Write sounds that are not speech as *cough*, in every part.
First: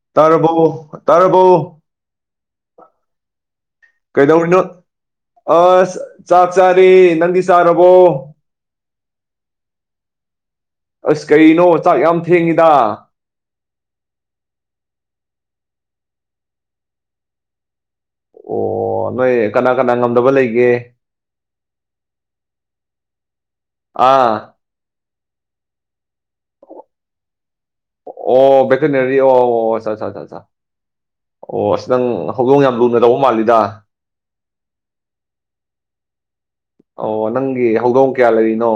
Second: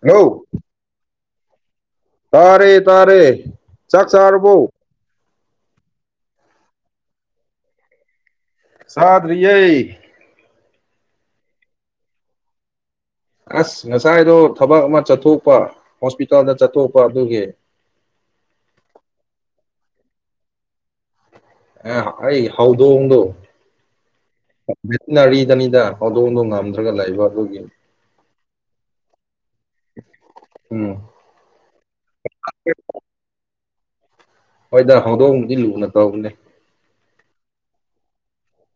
hello ꯇꯔꯕ‌ꯣ ꯇꯔꯕ‌ꯣ ꯇꯥꯔꯦ ꯇꯥꯔꯦ ꯆꯥꯛ ꯀꯩꯗꯧꯅꯣ ꯆꯥꯔꯕꯣ ꯑꯁ ꯆꯥꯛ ꯆꯥꯔꯤ ꯅꯪꯗꯤ ꯁꯥꯔꯕꯣ ꯁꯥꯗ꯭ꯔꯤꯌ‌ꯦ ꯑꯁ ꯀꯩꯅꯣ ꯆꯥꯛ ꯌꯥꯝ ꯊꯦꯡꯉꯤꯗ ꯑꯁ ꯉꯁꯥꯏꯗꯣ ꯊꯕꯛ ꯑꯃ ꯆꯠꯊꯣꯛꯄ ꯍꯣꯁꯄꯤꯇꯥꯜꯗ ꯆꯠꯊꯣꯛꯄ ꯑꯗꯨꯒꯤ ꯑꯣ ꯅꯣꯏ ꯀꯅꯥ ꯀꯅꯥ ꯉꯝꯗꯕ ꯂꯩꯒꯦ ꯑ ꯑꯩ ꯍꯧꯗꯣꯡꯗ‌ꯣ ꯑꯥ ꯚꯦꯇꯤꯅꯔꯤꯗꯅꯤꯗ ꯍꯗꯣꯡꯗ‌ꯣ ꯉꯝꯗ꯭ꯔꯒ ꯂꯩꯕ ꯑꯗꯨꯒꯤ ꯑꯣ ꯚ‌ꯦꯇꯤꯅꯦꯔꯤ ꯑꯣ ꯑꯣ ꯑꯆꯥ ꯑꯆꯥ ꯆꯥ ꯎꯝ ꯑꯣ ꯑꯁ ꯅꯪ ꯍꯧꯗꯣꯡ ꯌꯥꯝ ꯂꯨꯅ ꯇꯧꯕ ꯃꯥꯜꯂꯤꯗ ꯍꯣꯏꯗ ꯍꯧꯗꯣꯡꯕꯗꯤ ꯂꯨꯅ ꯇꯧꯕꯅꯦ ꯑꯣ ꯅꯪꯒꯤ ꯍꯧꯗꯣꯡ ꯀꯌꯥ ꯂꯩꯔꯤꯅꯣ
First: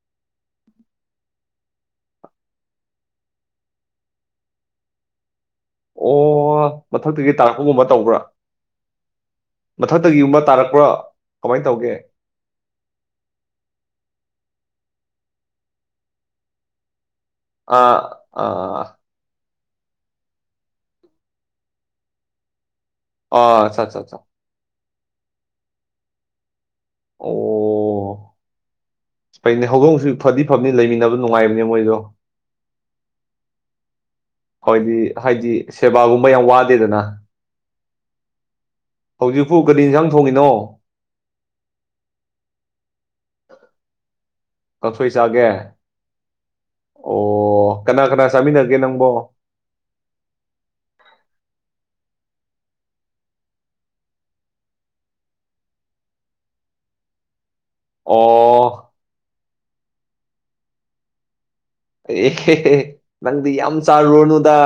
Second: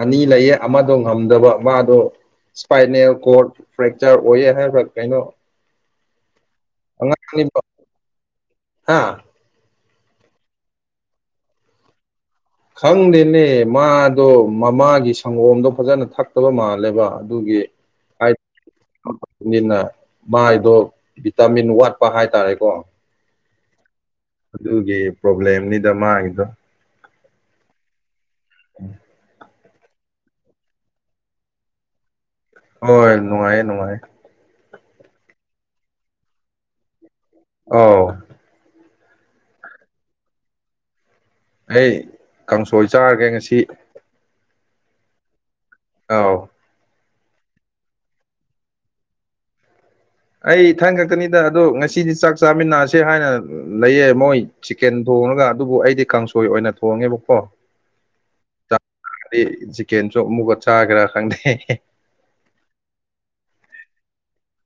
ꯑꯅꯤ ꯂꯩꯌꯦ ꯑꯃꯗꯣ ꯉꯝꯗꯕ ꯃꯥꯗꯣ ꯏꯁꯄꯥꯏꯅꯦꯜ ꯀꯣꯔꯠ ꯐ꯭ꯔꯦꯛꯆꯔ ꯑꯣꯏꯌꯦ ꯍꯥꯏꯕ ꯀꯩꯅꯣ ꯑꯣ ꯃꯊꯛꯇꯒꯤ ꯑꯉꯥꯡꯅꯤꯕ ꯇꯥꯔꯛꯄꯒꯨꯝꯕ ꯇꯧꯕ꯭ꯔꯥ ꯍꯥ ꯃꯊꯛꯇꯒꯤ ꯌꯨꯝꯕ ꯇꯥꯔꯛꯄ꯭ꯔꯣ ꯀꯃꯥꯏꯅ ꯇꯧꯒꯦ ꯈꯪꯗꯦꯅꯦ ꯃꯥꯗꯣ ꯃꯃꯥꯒꯤ ꯁꯪꯒꯣꯝꯗꯣ ꯐꯖꯅ ꯊꯛꯇꯕ ꯃꯥꯜꯂꯦꯕ ꯑꯗꯨꯒꯤ ꯑꯥ ꯑꯥ ꯟꯅ ꯃꯥꯏꯗꯣ ꯚꯤꯇꯥꯃꯤꯟ ꯋꯥꯠꯄ ꯍꯥꯏꯇꯥꯔꯦꯀꯣ ꯑꯣ ꯑꯆꯥꯆꯥꯆꯥ ꯑꯗꯨꯒꯤ ꯄ꯭ꯔꯣꯕ꯭ꯂꯦꯝꯅꯤꯗ ꯃꯥꯒꯤꯗꯣ ꯑꯣ ꯎꯝ ꯐꯩꯅꯤ ꯍꯧꯗꯣꯡꯁꯨ ꯐꯗꯤ ꯐꯕꯅꯤ ꯂꯩꯃꯤꯟꯅꯕ ꯅꯨꯡꯉꯥꯏꯕꯅꯦ ꯃꯣꯏꯗꯣ ꯍꯣꯏ ꯅꯨꯡꯉꯥꯏꯦ ꯅꯨꯡꯉꯥꯏ ꯑꯩꯣꯏꯗꯤ ꯍꯥꯏꯗꯤ ꯁꯦꯕꯥꯒꯨꯝꯕ ꯌꯥꯝ ꯋꯥꯗꯦꯗꯅ ꯑꯥꯎ ꯍꯧꯖꯤꯛꯐꯨ ꯒꯥꯔꯤ ꯏꯟꯁꯥꯡ ꯊꯣꯡꯉꯤꯅꯣ ꯑꯩ ꯀꯥꯡꯁꯣꯏ ꯆꯥꯔꯒꯦ ꯉꯁꯤ ꯀꯛꯊꯣꯏ ꯆꯥꯒꯦ ꯑꯥꯎ ꯑꯣ ꯀꯅꯥ ꯀꯅꯥ ꯆꯥꯃꯤꯟꯅꯒꯦ ꯅꯪꯕꯣ ꯑꯩ ꯏ ꯊꯟ ꯈꯀꯅꯤꯗ ꯑꯗꯣ ꯉꯁꯤꯗꯤ ꯆꯥꯛ ꯆꯥꯃꯤꯟꯅꯁꯦ ꯍꯥꯏꯅ ꯂꯩꯌꯦ ꯃꯣꯏ ꯆꯤꯛꯀꯦꯟ ꯊꯣꯡꯉꯒ ꯑꯗꯨꯕꯨ ꯑꯩꯗꯤ ꯀꯥꯡꯁꯣꯏ ꯑꯣꯏꯅ ꯊꯣꯡꯉꯦꯕꯀꯣ ꯑꯣ ꯍꯥꯏꯗꯤ ꯆꯤꯛꯀꯦꯟ ꯆꯣꯞ ꯑꯃꯨꯛꯀ ꯆꯥꯒꯦꯔꯥ ꯈꯪꯗꯦ ꯑꯦꯍꯦ ꯅꯪꯗꯤ ꯌꯥꯝ ꯆꯥꯔꯨꯔꯅꯨꯗ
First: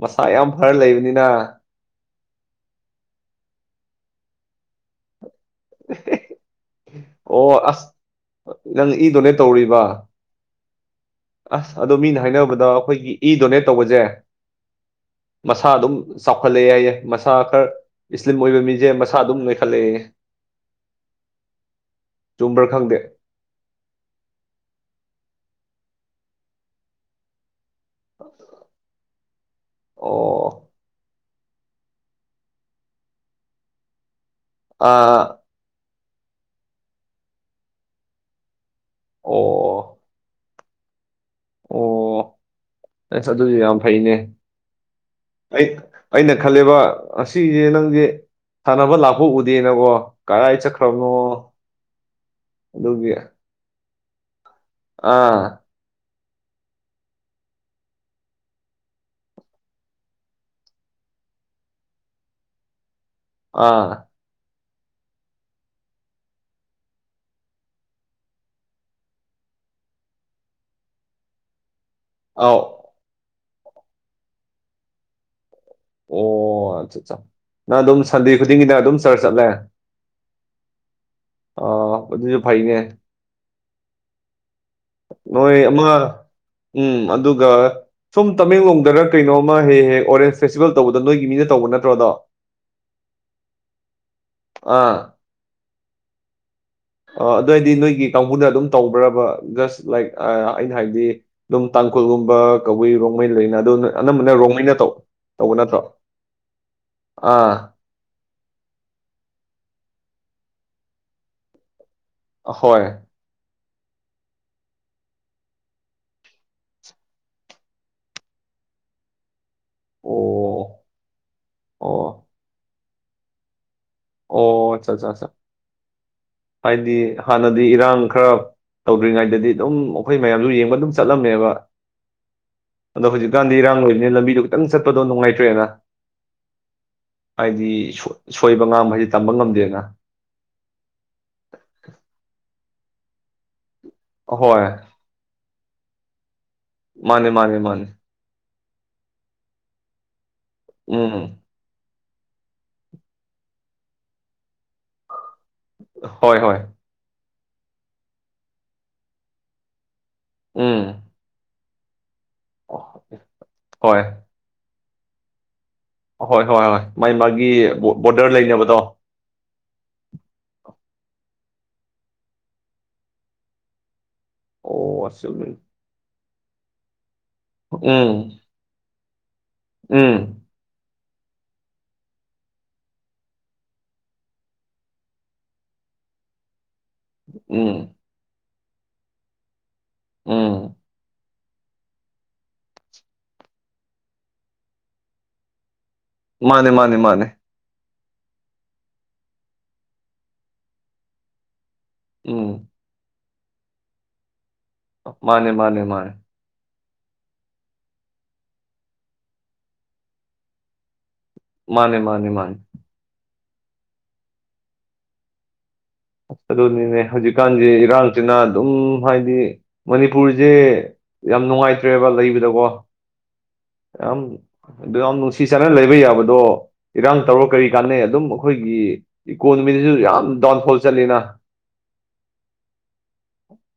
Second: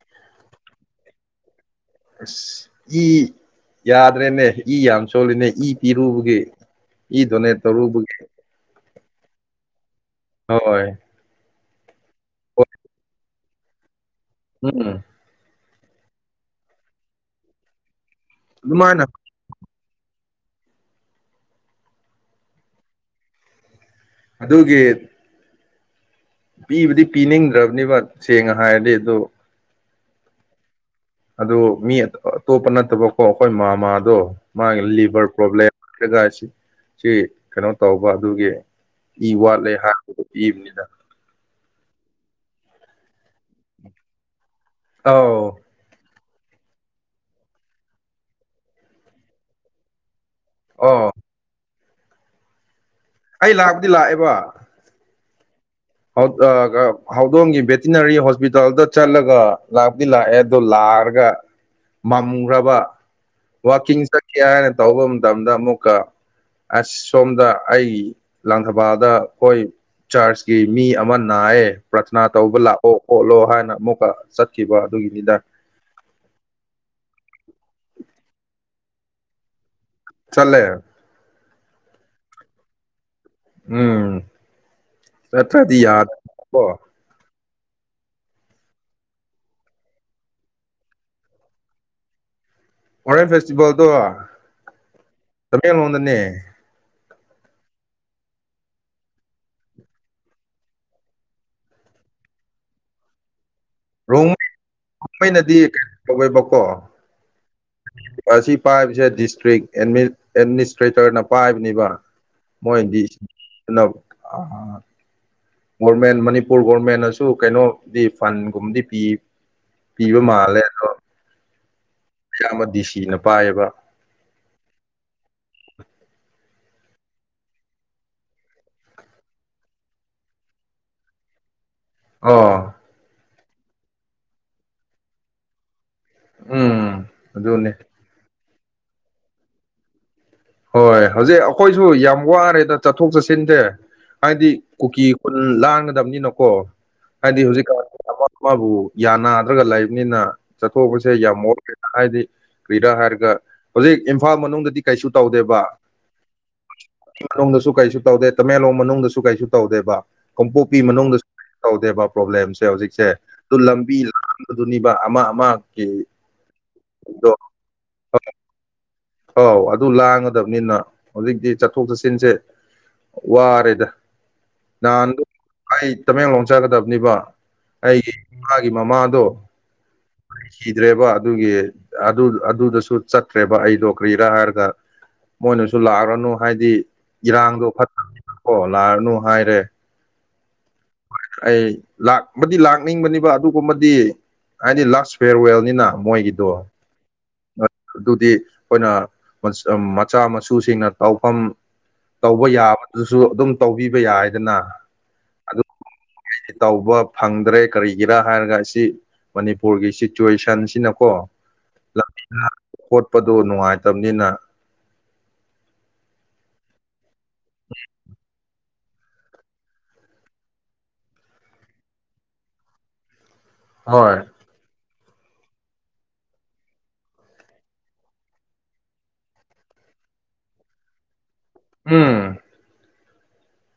ꯃꯁꯥ ꯌꯥꯝ ꯐꯔ ꯂꯩꯕꯅꯤꯅ ꯑꯁ ꯏ ꯌꯥꯗ꯭ꯔꯦꯅꯦ ꯏ ꯌꯥꯝ ꯆꯣꯜꯂꯤꯅꯦ ꯏ ꯏꯔꯨꯕꯒꯤꯦ ꯏ ꯑꯣ ꯗꯣꯅꯦꯠ ꯑꯁ ꯇꯧꯔꯨꯕꯒꯤ ꯅꯪ ꯏ ꯗꯣꯅꯦꯠ ꯇꯧꯔꯤꯕ ꯍꯣꯏ ꯑꯁ ꯑꯗꯣ ꯃꯤꯅ ꯍꯥꯏꯅꯕꯗ ꯍꯣꯏ ꯑꯩꯈꯣꯏꯒꯤ ꯏ ꯗꯣꯅꯦꯠ ꯇꯧꯕꯁꯦ ꯎꯝ ꯃꯁꯥ ꯑꯗꯨꯝ ꯆꯥꯎꯈꯠꯂꯛꯑꯦ ꯌꯥꯏꯌꯦꯏ ꯃꯁꯥ ꯈꯔ ꯏꯁꯂꯤꯝ ꯑꯣꯏꯕ ꯃꯤꯁꯦ ꯑꯗꯨꯃꯥꯏꯅ ꯃꯁꯥ ꯑꯗꯨꯝ ꯂꯣꯏꯈꯠꯂꯛꯏ ꯆꯨꯝꯕ꯭ꯔꯥ ꯈꯪꯗꯦ ꯑꯗꯨꯒꯤ ꯄꯤꯕꯗꯤ ꯄꯤꯅꯤꯡꯗ꯭ꯔꯕꯅꯤꯕ ꯁꯦꯡꯅ ꯍꯥꯏꯔꯗꯤ ꯑꯗꯣ ꯑꯣ ꯑꯗꯨꯣ ꯃꯤ ꯑꯇꯣꯞꯄ ꯅꯠꯇꯕꯀꯣ ꯑꯩꯈꯣꯏ ꯃꯥꯃꯥꯗꯣ ꯃꯥꯒꯤ ꯂꯤꯚꯔ ꯑꯥ ꯄ꯭ꯔꯣꯕ꯭ꯂꯦꯝ ꯔꯒ ꯁꯤ ꯀꯩꯅꯣ ꯇꯧꯕ ꯑꯗꯨꯒꯤ ꯏ ꯋꯥꯠꯂꯦ ꯑꯣ ꯍꯥꯏ ꯏꯕꯅꯤꯗ ꯑꯣ ꯑꯁ ꯑꯗꯨꯁꯨ ꯌꯥꯝ ꯐꯩꯅꯦ ꯑꯥꯎ ꯑꯩ ꯑꯩꯅ ꯈꯜꯂꯦꯕ ꯉꯁꯤꯁꯦ ꯅꯪꯁꯦ ꯁꯥꯟꯅꯕ ꯂꯥꯛꯄ ꯎꯗꯦꯅꯀꯣ ꯀꯔꯥꯏ ꯆꯠꯈ꯭ꯔꯕꯅꯣ ꯑꯣ ꯑꯗꯨꯒꯤ ꯑꯩ ꯂꯥꯛꯄꯗꯤ ꯂꯥꯛꯑꯦꯕ ꯑꯥ ꯍꯧ ꯑ ꯑ ꯍꯧꯗꯣꯡꯒꯤ ꯚꯦꯇꯤꯅꯔꯤ ꯍꯣꯁꯄꯤꯇꯥꯜꯗ ꯆꯠꯂꯒ ꯂꯥꯛꯄꯗꯤ ꯂꯥꯛꯑꯦ ꯑꯗꯣ ꯂꯥꯛꯔꯒ ꯃꯝꯈ꯭ꯔꯕ ꯋꯥꯀꯤꯡ ꯑꯥ ꯆꯠ *unintelligible* ꯀꯦ ꯍꯥꯏꯅ ꯇꯧꯕ ꯃꯇꯝꯗ ꯑꯃꯨꯛꯀ ꯑꯁ ꯁꯣꯝꯗ ꯑꯩ ꯂꯥꯡꯊꯕꯥꯜꯗ ꯑꯩꯈꯣꯏ ꯆꯔꯆ ꯀꯤ ꯃꯤ ꯑꯃ ꯅꯥꯏꯌꯦ ꯄ꯭ꯔꯊꯅꯥ ꯑꯥꯎ ꯇꯧꯕ ꯂꯥꯛ__ ꯑꯣ ꯑꯣꯠꯂꯣ ꯍꯥꯏꯅ ꯑꯃꯨꯛꯀ ꯆꯠꯈꯤꯕ ꯑꯗꯨꯒꯤꯅꯤꯗ ꯑꯣ ꯑꯠꯆꯥ ꯑꯠꯆꯥ ꯅꯪ ꯑꯗꯨꯝ ꯁꯟꯗꯦ ꯈꯨꯗꯤꯡꯒꯤ ꯅꯪ ꯑꯗꯨꯝ ꯆꯔꯆ ꯆꯠꯂꯦ ꯆꯠꯂꯦ ꯑꯣ ꯑꯗꯨꯁꯨ ꯐꯩꯅꯦ ꯎꯝ ꯅꯣꯏ ꯅꯠꯇ꯭ꯔꯗꯤ ꯑꯃ ꯌꯥꯗꯕꯀꯣ ꯎꯝ ꯑꯗꯨꯒ ꯁꯨꯝ ꯇꯃꯦꯡꯂꯣꯡꯗꯔ ꯀꯩꯅꯣꯃ ꯍꯦꯛ ꯍꯦꯛ ꯑꯣꯔꯦꯟꯁ ꯐꯦꯁꯇꯤꯚꯦꯜ ꯇꯧꯕꯗ ꯅꯣꯏꯒꯤ ꯃꯤꯅ ꯇꯧꯕ ꯅꯠꯇ꯭ꯔꯣ ꯑꯗꯣ ꯑꯣꯔꯦꯟꯖ ꯐꯦꯁꯇꯤꯚꯦꯜꯗꯣ ꯑꯥ ꯇꯃꯦꯡꯂꯣꯡꯗꯅꯦ ꯑꯗꯣ ꯍꯥꯏꯗꯤ ꯅꯣꯏꯒꯤ ꯀꯥꯡꯕꯨꯅ ꯑꯗꯨꯝ ꯇꯧꯕ꯭ꯔꯕꯥ ꯖꯁ ꯂꯥꯏꯛ ꯑ ꯑꯩꯅ ꯍꯥꯏꯕꯗꯤ ꯑꯗꯨꯝ ꯇꯥꯡꯈꯨꯜꯒꯨꯝꯕ ꯀꯕꯨꯏ ꯔꯣꯡꯃꯩ ꯂꯩꯅ ꯑꯗꯣ ꯅꯣꯏ ꯑꯅꯝꯕꯅ ꯔꯣꯡꯃꯩꯅ ꯇꯧ ꯇꯧꯕ ꯔꯣꯡꯃꯩꯅꯗꯤ ꯅꯠꯇ꯭ꯔꯣ ꯀꯩꯅꯣ ꯇꯧꯋꯦꯕꯀꯣ ꯑꯥ ꯑꯁꯤ ꯄꯥꯏꯕꯁꯦ ꯗꯤꯁꯇ꯭ꯔꯤꯛ ꯑꯦꯠꯃꯤꯠ ꯑꯦꯠꯃꯤꯅꯤꯁꯇ꯭ꯔꯦꯇꯔꯅ ꯄꯥꯏꯕꯅꯤꯕ ꯍꯣꯏ ꯃꯣꯏꯗꯤ ꯄꯨꯅꯞ ꯑꯍꯥ ꯍꯥ ꯒꯣꯔꯃꯦꯟ ꯃꯅꯤꯄꯨꯔ ꯒꯣꯔꯃꯦꯟꯅꯁꯨ ꯀꯩꯅꯣꯗꯤ ꯐꯟꯒꯨꯝꯕꯗꯤ ꯄꯤ ꯄꯤꯕ ꯃꯥꯜꯂꯦ ꯑꯣ ꯑꯗꯣ ꯑꯣ ꯑꯌꯥꯝꯕ ꯗꯤ ꯁꯤꯅ ꯄꯥꯏꯌꯦꯕ ꯑꯣ ꯑꯠꯆꯥ ꯆꯥ ꯆꯥ ꯍꯥꯏꯗꯤ ꯍꯥꯟꯅꯗꯤ ꯏꯔꯥꯡ ꯈꯔ ꯇꯧꯗ꯭ꯔꯤꯉꯩꯗꯗꯤ ꯑꯗꯨꯝ ꯑꯩꯈꯣꯏ ꯃꯌꯥꯝꯁꯨ ꯌꯦꯡꯕ ꯑꯗꯨꯝ ꯆꯠꯂꯝꯃꯦꯕ ꯑꯣ ꯑꯗꯣ ꯍꯧꯖꯤꯛꯀꯥꯟꯗꯤ ꯏꯔꯥꯡ ꯂꯩꯕꯅꯤꯅꯦ ꯂꯝꯕꯤꯗꯣ ꯈꯤꯇꯪ ꯆꯠꯄꯗꯣ ꯅꯨꯡꯉꯥꯏꯇ꯭ꯔꯦꯅ ꯎꯝ ꯍꯥꯏꯗꯤ ꯑꯗꯨꯅꯦ ꯁꯣꯏ ꯁꯣꯏꯕ ꯉꯥꯝꯕ ꯍꯥꯏꯕꯁꯤ ꯇꯝꯕ ꯉꯝꯗꯦꯅ ꯍꯣꯏ ꯍꯧꯖꯤꯛ ꯑꯩꯈꯣꯏꯁꯨ ꯌꯥꯝ ꯋꯥꯔꯦꯗ ꯆꯠꯊꯣꯛ ꯆꯠꯁꯤꯟꯁꯦ ꯍꯥꯏꯗꯤ ꯑꯍꯣꯏ ꯀꯨꯀꯤ ꯈꯨꯟ ꯂꯥꯟꯒꯗꯕꯅꯤꯅꯀꯣ ꯃꯥꯅꯦ ꯍꯥꯏꯗꯤ ꯃꯥꯅꯦ ꯃꯥꯅꯦ ꯍꯧꯖꯤꯛꯀꯥꯟꯁꯦ ꯑꯃ ꯑꯃꯕꯨ ꯌꯥꯅꯥꯗ꯭ꯔꯒ ꯂꯩꯕꯅꯤꯅ ꯆꯠꯊꯣꯛꯄꯁꯦ ꯎꯝ ꯌꯥꯝ ꯋꯥ__ *unintelligible* ꯍꯥꯏꯗꯤ ꯀꯔꯤꯔ ꯍꯥꯏꯔꯒ ꯍꯧꯖꯤꯛ ꯏꯝꯐꯥꯜ ꯃꯅꯨꯡꯗꯗꯤ ꯀꯩꯁꯨ ꯇꯧꯗꯦꯕ ꯍꯣꯏ ꯍꯣꯏ ꯆꯤꯡꯂꯣꯝꯗꯁꯨ ꯀꯩꯁꯨ ꯇꯧꯗꯦ ꯇꯃꯦꯡꯂꯣꯡ ꯃꯅꯨꯡꯗꯁꯨ ꯀꯩꯁꯨ ꯇꯧꯗꯦꯕ ꯀꯥꯡꯄꯣꯛꯄꯤ ꯎꯝ ꯃꯅꯨꯡꯗꯁꯨ ꯇꯧꯗꯦꯕ ꯄ꯭ꯔꯣꯕ꯭ꯂꯦꯝꯁꯦ ꯍꯧꯖꯤꯛꯁꯦ ꯑꯗꯨ ꯂꯝꯕꯤ ꯍꯣꯏ ꯂꯥꯟꯕꯗꯨꯅꯤꯕ ꯑꯃ ꯑꯃ ꯑꯍꯣꯏ ꯍꯣꯏ ꯍꯣꯏ ꯃꯥꯥꯏ ꯃꯥꯒꯤ ꯕꯣ ꯕꯣꯔꯗꯔ ꯂꯩꯅꯕꯗꯣ ꯑꯧ ꯑ__ ꯑꯗꯨ ꯂꯥꯟꯒꯗꯕꯅꯤꯅ ꯍꯧꯖꯤꯛꯇꯤ ꯆꯠꯊꯣꯛ ꯆꯠꯁꯤꯟꯁꯦ ꯋꯥꯔꯦꯗ ꯑꯣ ꯅꯍꯥꯟꯗꯣ ꯑꯁ ꯑꯩ ꯇꯃꯦꯡꯂꯣꯡ ꯆꯠꯒꯗꯕꯅꯤꯕ ꯑꯩꯒꯤ ꯎꯝ ꯏꯃꯥꯒꯤ ꯃꯃꯥꯗꯣ ꯎꯝ ꯂꯩꯈꯤꯗ꯭ꯔꯦꯕ ꯑꯗꯨꯒꯤ ꯑꯗꯨ ꯑꯗꯨꯗꯁꯨ ꯆꯠꯇ꯭ꯔꯦꯕ ꯑꯩꯗꯣ ꯀꯔꯤꯔꯥ ꯍꯥꯏꯔꯒ ꯃꯣꯏꯅꯁꯨ ꯂꯥꯛꯑꯔꯅꯨ ꯍꯥꯏꯗꯤ ꯏꯔꯥꯡꯗꯣ ꯎꯝ ꯐꯠꯇꯕꯅꯤꯅꯀꯣ ꯂꯥꯛꯑꯅꯨ ꯍꯥꯏꯔꯦ ꯎꯝ ꯑꯩ ꯂꯥꯛ ꯕꯗꯤ ꯂꯥꯛꯅꯤꯡꯕꯅꯤꯕ ꯑꯗꯨꯒꯨꯝꯕꯗꯤ ꯍꯥꯏꯗꯤ ꯂꯥꯁ ꯐꯤꯌꯥꯔꯋꯦꯜꯅꯤꯅ ꯃꯣꯏꯒꯤꯗꯣ ꯃꯥꯅꯦ ꯃꯥꯅꯦ ꯃꯥꯅꯦ *unintelligible* ꯑꯗꯨꯗꯤ ꯑꯩꯈꯣꯏꯅ ꯃꯆꯥ ꯃꯁꯨꯁꯤꯡꯅ ꯇꯧꯐꯝ ꯇꯧꯕ ꯎꯝ ꯌꯥꯕꯗꯨꯁꯨ ꯑꯗꯨꯝ ꯇꯧꯕꯤꯕ ꯌꯥꯏꯗꯅ ꯃꯥꯅꯦ ꯃꯥꯅꯦ ꯃꯥꯅꯦ ꯑꯩꯗꯤ ꯇꯧꯕ ꯐꯪꯗ꯭ꯔꯦ ꯀꯔꯤꯒꯤꯔꯥ ꯍꯥꯏꯔꯒ ꯑꯁꯤ ꯃꯅꯤꯄꯨꯔꯒꯤ ꯁꯤꯆꯨꯋꯦꯁꯟꯁꯤꯅꯀꯣ ꯃꯥꯅꯦ ꯃꯥꯅꯦ ꯃꯥꯅꯦ ꯈꯣꯠꯄꯗꯨ ꯅꯨꯡꯉꯥꯏꯇꯕꯅꯤꯅ ꯑꯗꯨꯅꯤꯅꯦ ꯍꯧꯖꯤꯛꯀꯥꯟꯗꯤ ꯏꯔꯥꯡꯁꯤꯅ ꯑꯗꯨꯝ ꯍꯥꯏꯗꯤ ꯃꯅꯤꯄꯨꯔꯁꯦ ꯌꯥꯝ ꯅꯨꯡꯉꯥꯏꯇ꯭ꯔꯦꯕ ꯂꯩꯕꯗꯀꯣ ꯍꯣꯏ ꯌꯥꯝ ꯑꯗꯨ ꯌꯥꯝ ꯅꯨꯡꯁꯤ ꯆꯥꯟꯅꯅ ꯂꯩꯕ ꯌꯥꯕꯗꯣ ꯏꯔꯥꯡ ꯇꯧꯔ ꯀꯔꯤ ꯀꯥꯟꯅꯩ ꯑꯗꯨꯝ ꯑꯩꯈꯣꯏꯒꯤ ꯏꯀꯣꯅꯣꯃꯤꯗꯁꯨ ꯌꯥꯝ ꯗꯥꯎꯟꯐꯣꯜ ꯆꯠꯂꯤꯅ ꯎꯝ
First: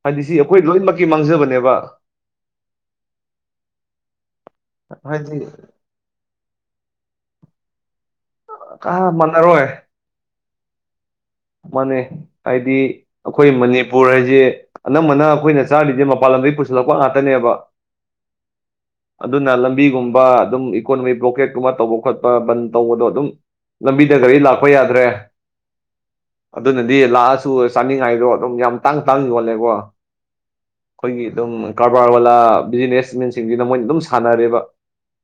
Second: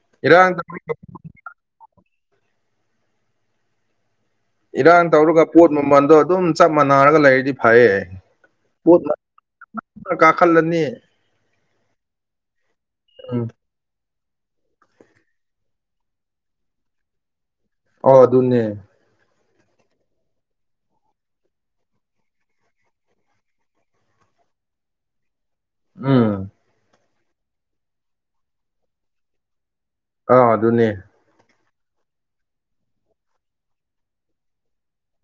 ꯍꯥꯏꯗꯤ ꯁꯤ ꯏꯔꯥꯡ ꯑꯩꯈꯣꯏ ꯂꯣꯏꯅꯃꯛꯀꯤ ꯃꯥꯡꯖꯕꯅꯦꯕ ꯏꯔꯥꯡ ꯍꯥꯏꯗꯤ ꯇꯧꯔꯒ ꯄꯣꯠ ꯃꯃꯜꯗꯣ ꯑꯗꯨꯝ ꯆꯞ ꯃꯥꯟꯅꯔꯒ ꯂꯩꯔꯗꯤ ꯐꯩꯌꯦ ꯀꯥ ꯃꯥꯟꯅꯔꯣꯏ ꯄ ꯀꯥꯈꯜꯅꯤ ꯃꯥꯅꯦ ꯍꯥꯏꯗꯤ ꯎꯝ ꯑꯩꯈꯣꯏ ꯃꯅꯤ ꯃꯄꯨꯔ ꯍꯥꯏꯁꯤ ꯑꯅꯝꯕꯅ ꯑꯩꯈꯣꯏꯅ ꯆꯥꯔꯤꯁꯦ ꯃꯄꯥꯟ ꯂꯝꯗꯒꯤ ꯄꯨꯁꯤꯜꯂꯛꯄ ꯉꯥꯛꯇꯅꯦꯕ ꯑꯣ ꯑꯗꯨꯅꯦ ꯑꯗꯨꯅ ꯂꯝꯕꯤꯒꯨꯝꯕ ꯑꯗꯨꯝ ꯏꯀꯣꯅꯣꯃꯤꯛ ꯕ꯭ꯂꯣꯀꯦꯠꯀꯨꯝꯕ ꯇꯧꯕ ꯈꯣꯠꯄ ꯕꯟ ꯇꯧꯕꯗꯣ ꯑꯗꯨꯝ ꯂꯝꯕꯤꯗ ꯒꯥꯔꯤ ꯂꯥꯛꯄ ꯌꯥꯗ꯭ꯔꯦ ꯎꯝ ꯑꯗꯨꯅꯗꯤ ꯂꯥꯛꯑꯁꯨ ꯆꯥꯅꯤꯡꯉꯥꯏꯗꯣ ꯑꯗꯨꯝ ꯌꯥꯝ ꯇꯥꯡ ꯇꯥꯡ ꯌꯣꯜꯂꯦꯀꯣ ꯑꯥ ꯑꯗꯨꯅꯦ ꯑꯩꯈꯣꯏꯒꯤ ꯑꯗꯨꯝ ꯀꯔꯕꯥꯔ ꯋꯥꯂꯥ ꯕꯤꯖꯤꯅꯦꯁꯃꯦꯟꯁꯤꯡꯁꯤꯅ ꯃꯣꯏꯅ ꯑꯗꯨꯝ ꯁꯥꯟꯅꯔꯦꯕ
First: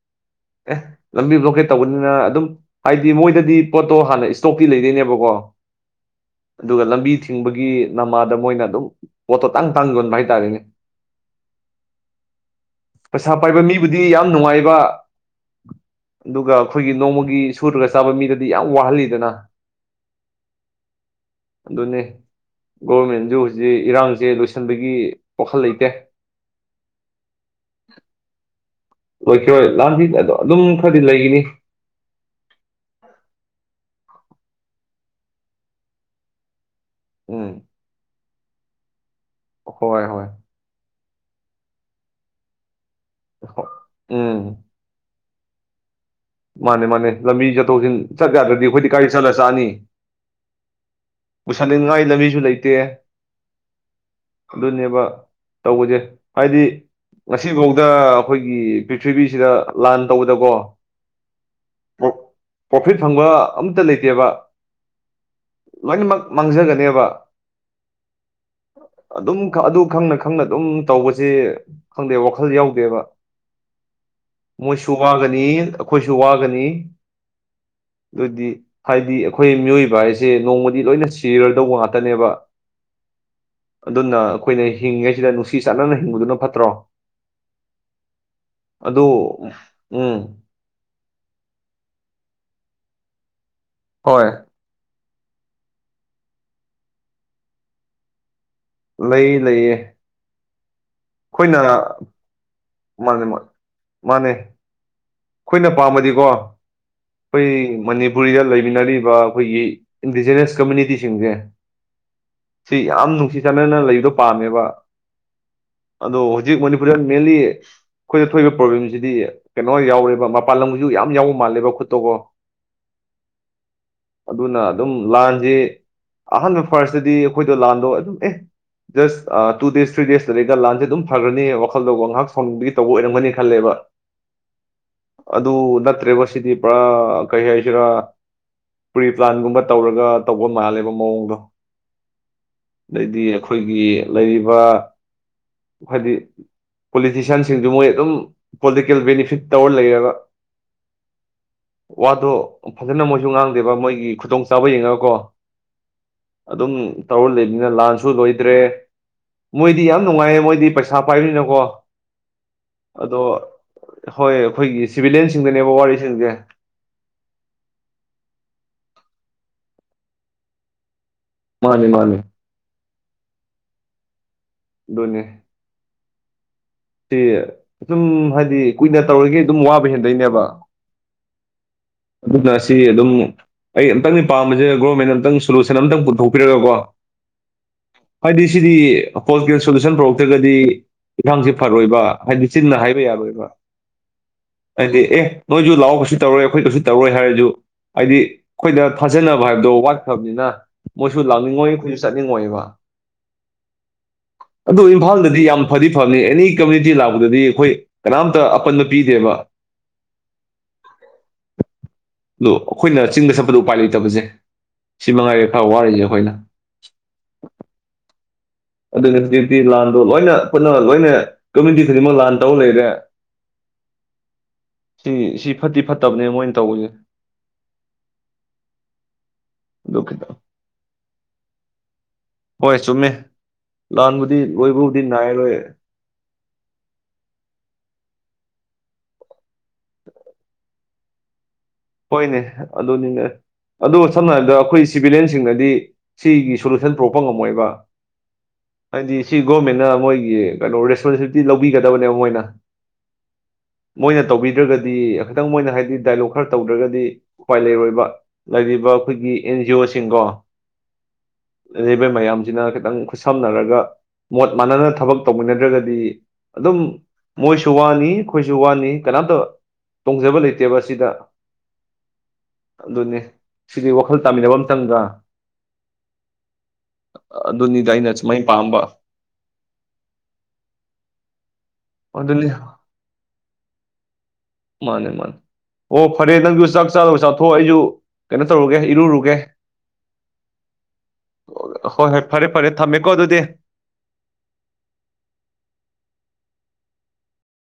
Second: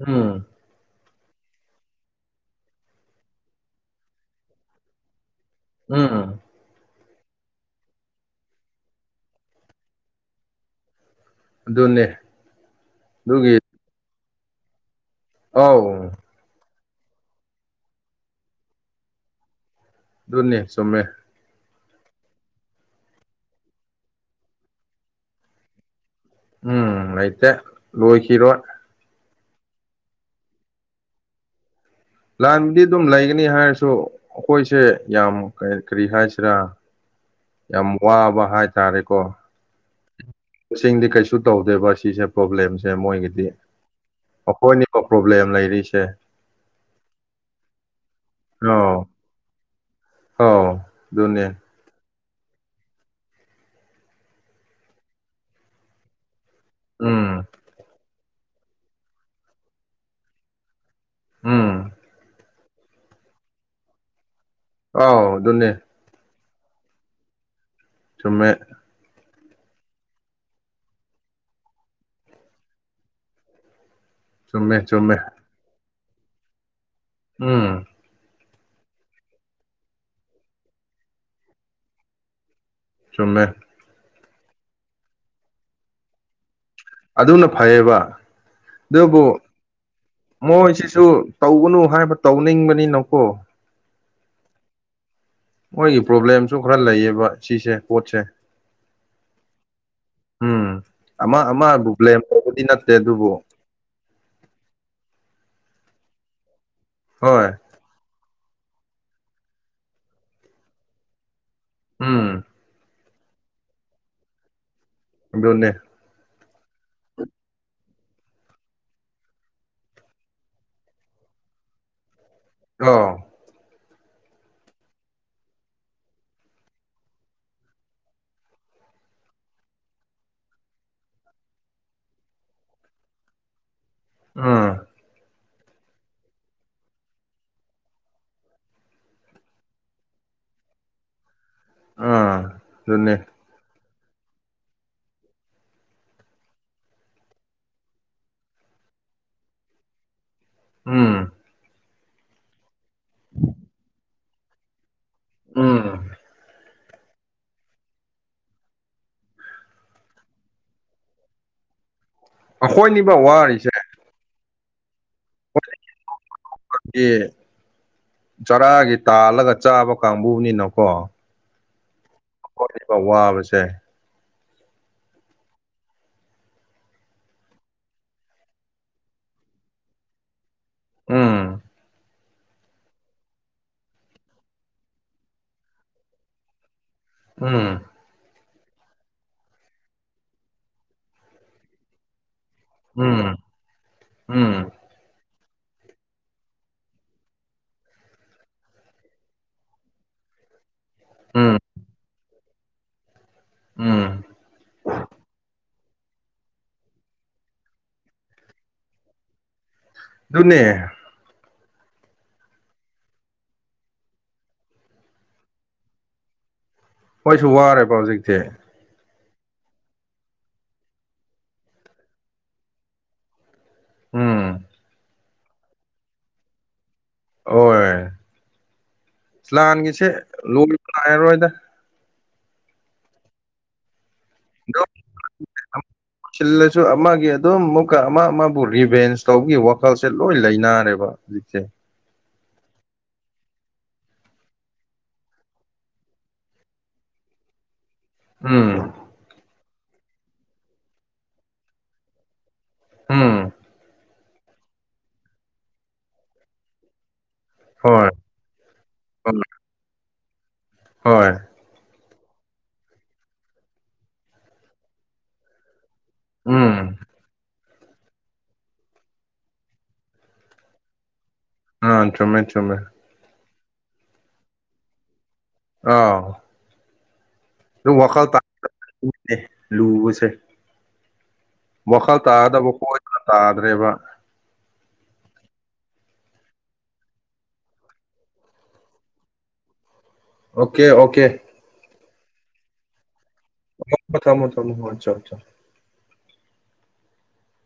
ꯎꯝ ꯑꯦ ꯂꯝꯕꯤ ꯕ꯭ꯂꯣꯀꯦꯠ ꯇꯧꯕꯅꯤꯅ ꯑꯗꯨꯝ ꯍꯥꯏꯗꯤ ꯃꯣꯏꯗꯗꯤ ꯄꯣꯠꯇꯣ ꯍꯥꯟꯅ ꯏꯁꯇꯣꯛꯀꯤ ꯂꯩꯗꯣꯏꯅꯦꯕꯀꯣ ꯎꯝ ꯑꯗꯨꯒ ꯂꯝꯕꯤ ꯊꯤꯡꯕꯒꯤ ꯅꯃꯥꯗ ꯃꯣꯏꯅ ꯑꯗꯨꯝ ꯄꯣꯠꯇꯣ ꯇꯥꯡ ꯇꯥꯡ ꯌꯣꯟꯕ ꯍꯥꯏꯇꯥꯔꯦꯅꯦ ꯑꯗꯨꯅꯦ ꯄꯩꯁꯥ ꯑꯗꯨꯒꯤ ꯄꯥꯏꯕ ꯃꯤꯕꯨꯗꯤ ꯌꯥꯝ ꯅꯨꯡꯉꯥꯏꯕ ꯑꯥꯎ ꯑꯗꯨꯒ ꯑꯩꯈꯣꯏꯒꯤ ꯅꯣꯡꯃꯒꯤ ꯁꯨꯔꯒ ꯆꯥꯕ ꯃꯤꯗꯗꯤ ꯌꯥꯝ ꯋꯥꯍꯜꯂꯤꯗꯅ ꯑꯗꯨꯅꯤ ꯆꯝꯃꯃꯦ ꯑꯗꯨꯅꯤ ꯒꯣꯔꯃꯦꯟꯁꯨ ꯍꯧꯖꯤꯛ ꯏꯔꯥꯡꯁꯦ ꯂꯣꯏꯁꯤꯟꯕꯒꯤ ꯋꯥꯈꯜ ꯂꯩꯇꯦ ꯎꯝ ꯂꯩꯇꯦ ꯂꯣꯏꯈꯤꯔꯣꯏ ꯂꯣꯏꯈꯤꯔꯣꯏ ꯂꯥꯟꯁꯤ ꯑꯗꯣ ꯑꯗꯨꯝ ꯈꯔꯗꯤ ꯂꯩꯈꯤꯅꯤ ꯂꯥꯟꯕꯗꯤ ꯑꯗꯨꯝ ꯂꯩꯒꯅꯤ ꯍꯥꯏꯔꯁꯨ ꯑꯩꯈꯣꯏꯁꯦ ꯌꯥꯝ ꯀ ꯀꯔꯤ ꯍꯥꯏꯁꯤꯔꯥ ꯎꯝ ꯌꯥꯝ ꯋꯥꯕ ꯍꯥꯏꯇꯥꯔꯦꯀꯣ ꯍꯣꯏ ꯍꯣꯏ ꯁꯤꯡꯗꯤ ꯀꯩꯁꯨ ꯇꯧꯗꯦꯕ ꯁꯤꯁꯦ ꯄ꯭ꯔꯣꯕ꯭ꯂꯦꯝꯁꯦ ꯃꯣꯏꯒꯤꯗꯤ ꯍꯣ ꯎꯝ ꯃꯈꯣꯏ ꯣꯏ ꯄꯣꯕ꯭ꯂꯦꯝ ꯂꯩꯔꯤꯦ ꯃꯥꯅꯦ ꯃꯥꯅꯦ ꯂꯝꯕꯤ ꯆꯠꯊꯣꯛꯁꯤꯟ ꯆꯠꯀ ꯌꯥꯗ꯭ꯔꯗꯤ ꯑꯩꯈꯣꯏꯗꯤ ꯑꯥꯎ ꯒꯥꯔꯤ ꯆꯠꯂ ꯆꯥꯛꯑꯅꯤ ꯑꯥꯎ ꯑꯗꯨꯅꯦ ꯄꯨꯁꯟꯅꯤꯡꯉꯥꯏ ꯂꯝꯕꯤꯁꯨ ꯂꯩꯇꯦ ꯑꯗꯨꯅꯦꯕ ꯇꯧꯕꯁꯦ ꯍꯥꯏꯗꯤ ꯎꯝ ꯉꯁꯤꯐꯥꯎꯗ ꯑꯩꯈꯣꯏꯒꯤ ꯄ꯭ꯔꯤꯊ꯭ꯤꯕꯤꯁꯤꯗ ꯂꯥꯟ ꯇꯧꯕꯗꯀꯣ ꯎꯝ ꯄ꯭ꯔꯣꯐꯤꯠ ꯐꯪꯕ ꯑꯝꯇ ꯂꯩꯇꯦꯕ ꯑꯥꯎ ꯑꯗꯨꯅꯦ ꯂꯣꯏꯅꯃꯛ ꯃꯥꯡꯖꯒꯅꯦꯕ ꯆꯨꯝꯃꯦ ꯑꯗꯨꯝ ꯑꯗꯨ ꯈꯪꯅ ꯈꯪꯅ ꯑꯗꯨꯝ ꯇꯧꯕꯁꯦ ꯈꯪꯗꯦ ꯋꯥꯈꯜ ꯌꯥꯎꯗꯦꯕ ꯆꯨꯝꯃꯦ ꯃꯣꯏꯁꯨ ꯆꯨꯝꯃꯦ ꯋꯥꯒꯅꯤ ꯑꯩꯈꯣꯏꯁꯨ ꯋꯥꯒꯅꯤ ꯎꯝ ꯑꯗꯨꯗꯤ ꯍꯥꯏꯗꯤ ꯑꯩꯈꯣꯏ ꯃꯤꯑꯣꯏꯕ ꯍꯥꯏꯁꯦ ꯅꯣꯡꯃꯗꯤ ꯂꯣꯏꯅ ꯁꯤꯔꯗꯧꯕ ꯉꯥꯛꯇꯅꯦꯕ ꯆꯨꯝꯃꯦ ꯑꯗꯨꯅ ꯑꯩꯈꯣꯏꯅ ꯍꯤꯡꯉꯩꯁꯤꯗ ꯅꯨꯡꯁꯤ ꯆꯥꯟꯅꯅ ꯍꯤꯡꯕꯗꯨꯅ ꯐꯠꯇ꯭ꯔꯣ ꯑꯗꯨꯅ ꯐꯩꯌꯦꯕ ꯑꯗꯨ ꯑꯗꯨꯕꯨ ꯎꯝ ꯃꯣꯏꯁꯤꯁꯨ ꯇꯧꯒꯅꯨ ꯍꯥꯏꯕ ꯇꯧꯅꯤꯡꯕꯅꯤꯅꯀꯣ ꯍꯣꯏ ꯃꯣꯏꯒꯤ ꯄ꯭ꯔꯣꯕ꯭ꯂꯦꯝꯁꯨ ꯈꯔ ꯂꯩꯌꯦꯕ ꯁꯤꯁꯦ ꯄꯣꯠꯁꯦ ꯂꯩ ꯂꯩꯌꯦ ꯎꯝ ꯑꯃ ꯑꯩꯈꯣꯏꯅ ꯑꯃꯕꯨ ꯕ꯭ꯂꯦꯝ ꯇꯧꯕꯗꯤ ꯅꯠꯇꯦ ꯃꯥꯅꯦ ꯃꯥ ꯑꯗꯨꯕꯨ ꯃꯥꯅꯦ ꯑꯩꯈꯣꯏꯅ ꯄꯥꯝꯃꯗꯤꯀꯣ ꯍꯣꯏ ꯑꯩꯈꯣꯏꯅꯤ ꯃꯅꯤꯄꯨꯔꯤꯗ ꯂꯩꯃꯤꯟꯅꯔꯤꯕ ꯑꯩꯈꯣꯏꯒꯤ ꯏꯟꯗꯤꯖꯤꯅꯁ ꯀꯝꯃꯨꯅꯤꯇꯤꯁꯤꯡꯁꯦ ꯎꯝ ꯁꯤ ꯌꯥꯝ ꯅꯨꯡꯁꯤ ꯆꯥꯟꯅꯅ ꯂꯩꯕꯗꯣ ꯄꯥꯝꯃꯦꯕ ꯕꯤꯟꯅꯦ ꯑꯗꯣ ꯍꯧꯖꯤꯛ ꯃꯅꯤꯄꯨꯔꯗ ꯃꯦꯟꯂꯤ ꯑꯩꯈꯣꯏꯗ ꯊꯣꯛꯏꯕ ꯄ꯭ꯔꯣꯕ꯭ꯂꯦꯝꯁꯤꯗꯤ ꯀꯩꯅꯣ ꯌꯥꯎꯔꯤ ꯃꯄꯥꯟ ꯂꯝꯒꯤꯁꯨ ꯌꯥꯝ ꯌꯥꯎꯕ ꯃꯥꯜꯂꯦꯕ ꯈꯨꯠꯇꯣꯀꯣ ꯑ ꯑꯗꯨꯅ ꯑꯗꯨꯝ ꯂꯥꯟꯁꯤ ꯑꯍꯥꯟꯕ ꯐꯥꯔꯁꯇꯗꯤ ꯑꯩꯈꯣꯏꯗꯣ ꯂꯥꯟꯗꯣ ꯑꯗꯨꯝ ꯑꯦ ꯖꯁ ꯇꯨ ꯗꯦꯁ ꯊ꯭ꯔꯤ ꯗꯦꯖꯇ ꯂꯩꯒ ꯂꯥꯟꯁꯦ ꯑꯗꯨꯝ ꯐꯈ꯭ꯔꯅꯤ ꯋꯥꯈꯜꯗꯧꯕ ꯉꯥꯏꯍꯥꯛ ꯁꯥꯎꯅꯤꯡꯕꯒꯤ ꯇꯧꯕ ꯑꯣꯏꯔꯝꯒꯅꯤ ꯈꯜꯂꯦꯕ ꯎꯝ ꯑꯗꯨ ꯅꯠꯇ꯭ꯔꯦꯕ ꯁꯤꯗꯤ ꯄꯨꯔꯥ ꯀꯩ ꯍꯥꯏꯁꯤꯔꯥ ꯄ꯭ꯔꯤꯄ꯭ꯂꯥꯟꯒꯨꯝꯕ ꯇꯧꯔꯒ ꯇꯧꯕ ꯃꯥꯜꯂꯦꯕ ꯃꯑꯣꯡꯗꯣ ꯑꯥ ꯑꯗꯨꯅꯦ ꯑꯗꯩꯗꯤ ꯑꯩꯈꯣꯏ ꯑꯩꯈꯣꯏꯒꯤ ꯂꯩꯔꯤꯕ ꯍꯥꯏꯗꯤ ꯄꯣꯂꯤꯇꯤꯁꯤꯌꯥꯟꯁꯤꯡꯗꯨ ꯃꯣꯏ ꯑꯗꯨꯝ ꯄꯣꯂꯤꯇꯤꯀꯦꯜ ꯕꯦꯅꯤꯐꯤꯠ ꯇꯧꯔ ꯂꯩꯔꯒ ꯎꯝ ꯋꯥꯗꯣ ꯐꯖꯅ ꯃꯣꯏꯁꯨ ꯉꯥꯡꯗꯦꯕ ꯃꯣꯏꯒꯤ ꯈꯨꯗꯣꯡꯆꯥꯥꯕ ꯌꯦꯡꯉꯒꯀꯣ ꯎꯝ ꯑꯗꯨꯝ ꯇꯧꯔ ꯂꯩꯅꯤꯅ ꯂꯥꯟꯁꯨ ꯂꯣꯏꯗ꯭ꯔꯦ ꯃꯣꯏꯗꯤ ꯌꯥꯝ ꯅꯨꯡꯉꯥꯏꯌꯦ ꯃꯣꯏꯗꯤ ꯄꯩꯁꯥ ꯄꯥꯏꯕꯅꯤꯅꯀꯣ ꯑꯩꯈꯣꯏꯅꯤꯕ ꯑꯗꯣ ꯋꯥꯔꯤꯁꯦ ꯍꯣꯏ ꯑꯩꯈꯣꯏꯒꯤ ꯁꯤꯚꯂꯤꯌꯟꯁꯤꯡꯗꯅꯦꯕ ꯋꯥꯔꯤꯁꯤꯡꯁꯦ ꯑꯩꯈꯣꯏꯒꯤ ꯆꯔꯥꯒꯤ ꯇꯥꯜꯂꯒ ꯆꯥꯕ ꯀꯥꯡꯕꯨꯅꯤꯅꯀꯣ ꯃꯥꯅꯦ ꯃꯥꯅꯦ ꯍꯧꯣꯏꯕ ꯋꯥꯕꯁꯦ ꯗꯣꯅꯦ ꯁꯤ ꯑꯗꯨꯝ ꯍꯥꯏꯗꯤ ꯀꯨꯏꯅ ꯇꯧꯔꯒ ꯑꯗꯨꯝ ꯋꯥꯕ ꯍꯦꯟꯗꯣꯏꯅꯦꯕ ꯎꯝ ꯑꯗꯨꯅ ꯁꯤ ꯑꯗꯨꯝ ꯑꯩ ꯑꯃꯝꯛꯇꯪꯅꯤ ꯄꯥꯝꯁꯗ ꯒꯣꯔꯃꯦꯦꯟꯟꯅ ꯑꯨꯛꯇꯪ ꯁꯣꯂꯨꯁꯟ ꯑꯝꯇꯪ ꯄꯨꯊꯣꯛꯄꯤꯔꯒꯀꯣ ꯎꯝ ꯍꯥꯏꯗꯤ ꯁꯤꯗꯤ ꯍꯣꯜꯀꯦꯜ ꯁꯣꯂꯨꯁꯟ ꯄꯨꯔꯛꯇ꯭ꯔꯒꯗꯤ ꯏꯟꯈꯥꯡꯁꯤꯦ ꯐꯔꯣꯏꯕ ꯍꯥꯏꯗꯤꯆꯤꯟꯅ ꯍꯥꯏꯕ ꯎꯝ ꯌꯥꯕ ꯎꯝ ꯍꯥꯏꯗꯤ ꯑꯦ ꯅꯣꯏꯁꯨ ꯂꯥꯛꯕꯁꯨ ꯇꯧꯔꯣꯏ ꯑꯩꯈꯣꯏ ꯀꯁꯨ ꯇꯧꯔꯣꯏ ꯍꯥꯏꯔꯁꯨ ꯍꯥꯏꯗꯤ ꯑꯩꯈꯣꯏꯗ ꯊꯥꯖꯅꯕ ꯍꯥꯏꯕꯗꯣ ꯋꯥꯠꯈ꯭ꯔꯕꯅꯤꯅ ꯃꯣꯏꯁꯨ ꯎꯝ ꯂꯥꯛꯅꯤꯡꯉꯣꯏ ꯑꯩꯈꯣꯏꯁꯨ ꯆꯠꯅꯤꯡꯉꯣꯏꯕ ꯎꯝ ꯑꯗꯨ ꯏꯝꯐꯥꯜꯗꯗꯤ ꯌꯥꯝ ꯐꯗꯤ ꯐꯕꯅꯤ ꯑꯦꯅꯤ ꯀꯝꯃꯨꯅꯤꯇꯤ ꯂꯥꯛꯄꯗꯗꯤ ꯑꯩꯈꯣꯏ ꯀꯅꯥꯝꯇ ꯑꯄꯟꯕ ꯄꯤꯗꯦꯕ ꯑꯗꯨꯅꯦ *unintelligible* ꯑꯗꯣ ꯑꯩꯈꯣꯏꯅ ꯆꯤꯡꯗ ꯁꯠꯄꯗ ꯎꯄꯥꯏ ꯂꯩꯇꯕꯁꯦ ꯁꯤ ꯃꯉꯥꯏꯔꯦ ꯈꯔ ꯋꯥꯔꯤꯁꯦ ꯑꯩꯈꯣꯏꯅ ꯈꯣꯏꯁꯨ ꯋꯥꯔꯦꯕ ꯍꯧꯖꯤꯛꯇꯤ ꯑꯗꯨꯅꯤ ꯍꯧꯖꯤꯛꯇꯤ ꯂꯥꯟꯗꯣ ꯂꯣꯏꯅ ꯈꯨꯠꯅ ꯂꯣꯏꯅ ꯀꯝꯃꯨꯅꯤꯇꯤ ꯈꯨꯗꯤꯡꯃꯛ ꯂꯥꯟ ꯇꯧꯔ ꯂꯩꯔꯦ ꯎꯝ ꯏ ꯁꯤ ꯐꯠꯇꯤ ꯐꯠꯇꯕꯅꯦ ꯃꯣꯏꯅ ꯇꯧꯕꯁꯦ ꯍꯣꯏ ꯑꯗꯨ ꯂꯥꯟꯒꯤꯁꯦ ꯂꯣꯏꯕ ꯅꯥꯏꯔꯔꯣꯏꯗ ꯍꯣꯏ ꯆꯨꯝꯃꯦ ꯂꯥꯟꯕꯨꯗꯤ ꯑꯗꯨꯝ ꯂꯣꯏꯕꯕꯨꯗꯤ ꯅꯥꯏꯔꯔꯣꯏ ꯁꯤꯜꯂꯁꯨ ꯑꯃꯒꯤ ꯑꯗꯨꯝ ꯃꯨꯛꯀ ꯑꯃ ꯑꯃꯕꯨ ꯔꯤꯚꯦꯟꯁ ꯇꯧꯕꯒꯤ ꯋꯥ ꯈꯜꯁꯦ ꯂꯣꯏ ꯂꯩꯅꯔꯦꯕ ꯍꯧꯖꯤꯛꯁꯦ ꯍꯣꯏꯅꯦ ꯑꯗꯨꯅꯤꯅꯦ ꯑꯗꯣ ꯁꯝꯅ ꯍꯥꯏꯔꯕꯗ ꯑꯩꯈꯣꯏ ꯁꯤꯚꯤꯂꯤꯟꯁꯤꯡꯅꯗꯤ ꯁꯤꯒꯤ ꯁꯣꯂꯨꯁꯟ ꯄꯨꯔꯛꯄ ꯉꯝꯃꯣꯏꯕ ꯎꯝ ꯍꯥꯏꯗꯤ ꯁꯤ ꯒꯣꯔꯃꯦꯟꯅ ꯃꯣꯏꯒꯤ ꯀꯩꯅꯣ ꯔꯦꯁꯄꯣꯟꯁꯤꯕꯤꯂꯤꯇꯤ ꯂꯧꯕꯤꯒꯗꯕꯅꯦꯕ ꯃꯣꯏꯅ ꯎꯝ ꯃꯣꯏꯅ ꯇꯧꯕꯤꯗ꯭ꯔꯒꯗꯤ ꯈꯤꯇꯪ ꯃꯣꯏꯅ ꯍꯥꯏꯗꯤ ꯗꯥꯏꯂꯣꯛ ꯈꯔ ꯇꯧꯗ꯭ꯔꯒꯗꯤ ꯎꯄꯥꯏ ꯂꯩꯔꯣꯏꯕ ꯍꯣꯏ ꯂꯩꯔꯤꯕ ꯑꯩꯈꯣꯏꯒꯤ ꯍꯣꯏ ꯑꯦꯟ ꯖꯤ ꯑꯣꯁꯤꯡꯒꯣ ꯍꯣꯏ ꯂꯩꯔꯤꯕ ꯃꯌꯥꯝꯁꯤꯅ ꯈꯤꯇꯪ ꯈꯨꯠꯁꯝꯅꯔꯒ ꯃꯣꯠ ꯃꯥꯅꯅ ꯊꯕꯛ ꯇꯧꯃꯤꯟꯅꯗ꯭ꯔꯒꯗꯤ ꯑꯗꯨꯝ ꯎꯝ ꯃꯣꯏ ꯁꯨ ꯋꯥꯅꯤ ꯑꯩꯈꯣꯏꯁꯨ ꯋꯥꯅꯤ ꯀꯅꯥꯝꯇ ꯇꯣꯡꯖꯕ ꯂꯩꯇꯦꯕ ꯑꯁꯤꯗ ꯑ ꯆꯨꯝꯃꯦ ꯆꯨꯝꯃꯦ ꯑꯗꯨꯅꯤ ꯁꯤꯗꯤ ꯋꯥꯈꯜ ꯇꯥꯃꯤꯟꯅꯕ ꯑꯃ ꯆꯪꯗ꯭ꯔ ꯑꯥꯎ ꯑꯗꯨꯅꯤꯗ ꯗꯨꯝ ꯑꯩꯅ ꯋꯥꯈꯜ ꯁꯨꯃꯥꯏꯅ ꯄꯥꯝꯕ *inaudible* ꯂꯨꯕꯁꯦ ꯋꯥꯈꯜ ꯑꯗꯨꯅꯤ ꯇꯥꯗꯕ ꯀꯣꯏꯗꯅ ꯇꯥꯗ꯭ꯔꯦꯕ ꯃꯥꯅꯦ ꯃꯥꯅꯦ ꯑꯣ ꯐꯔꯦ ꯅꯪꯁꯨ ꯆꯥꯛ ꯆꯥꯗꯧ ꯆꯥꯊꯣ ꯑꯩꯁꯨ ꯀꯩꯅꯣ ꯇꯧꯔꯨꯒꯦ ꯏꯔꯨꯔꯨꯒꯦ ꯑꯣꯀꯦ ꯑꯣꯀꯦ ꯑꯣ ꯍꯣꯏ ꯍꯣꯏ ꯐꯔꯦ ꯐꯔꯦ ꯊꯝꯃꯦꯀꯣ ꯑꯗꯨꯗꯤ *unintelligible*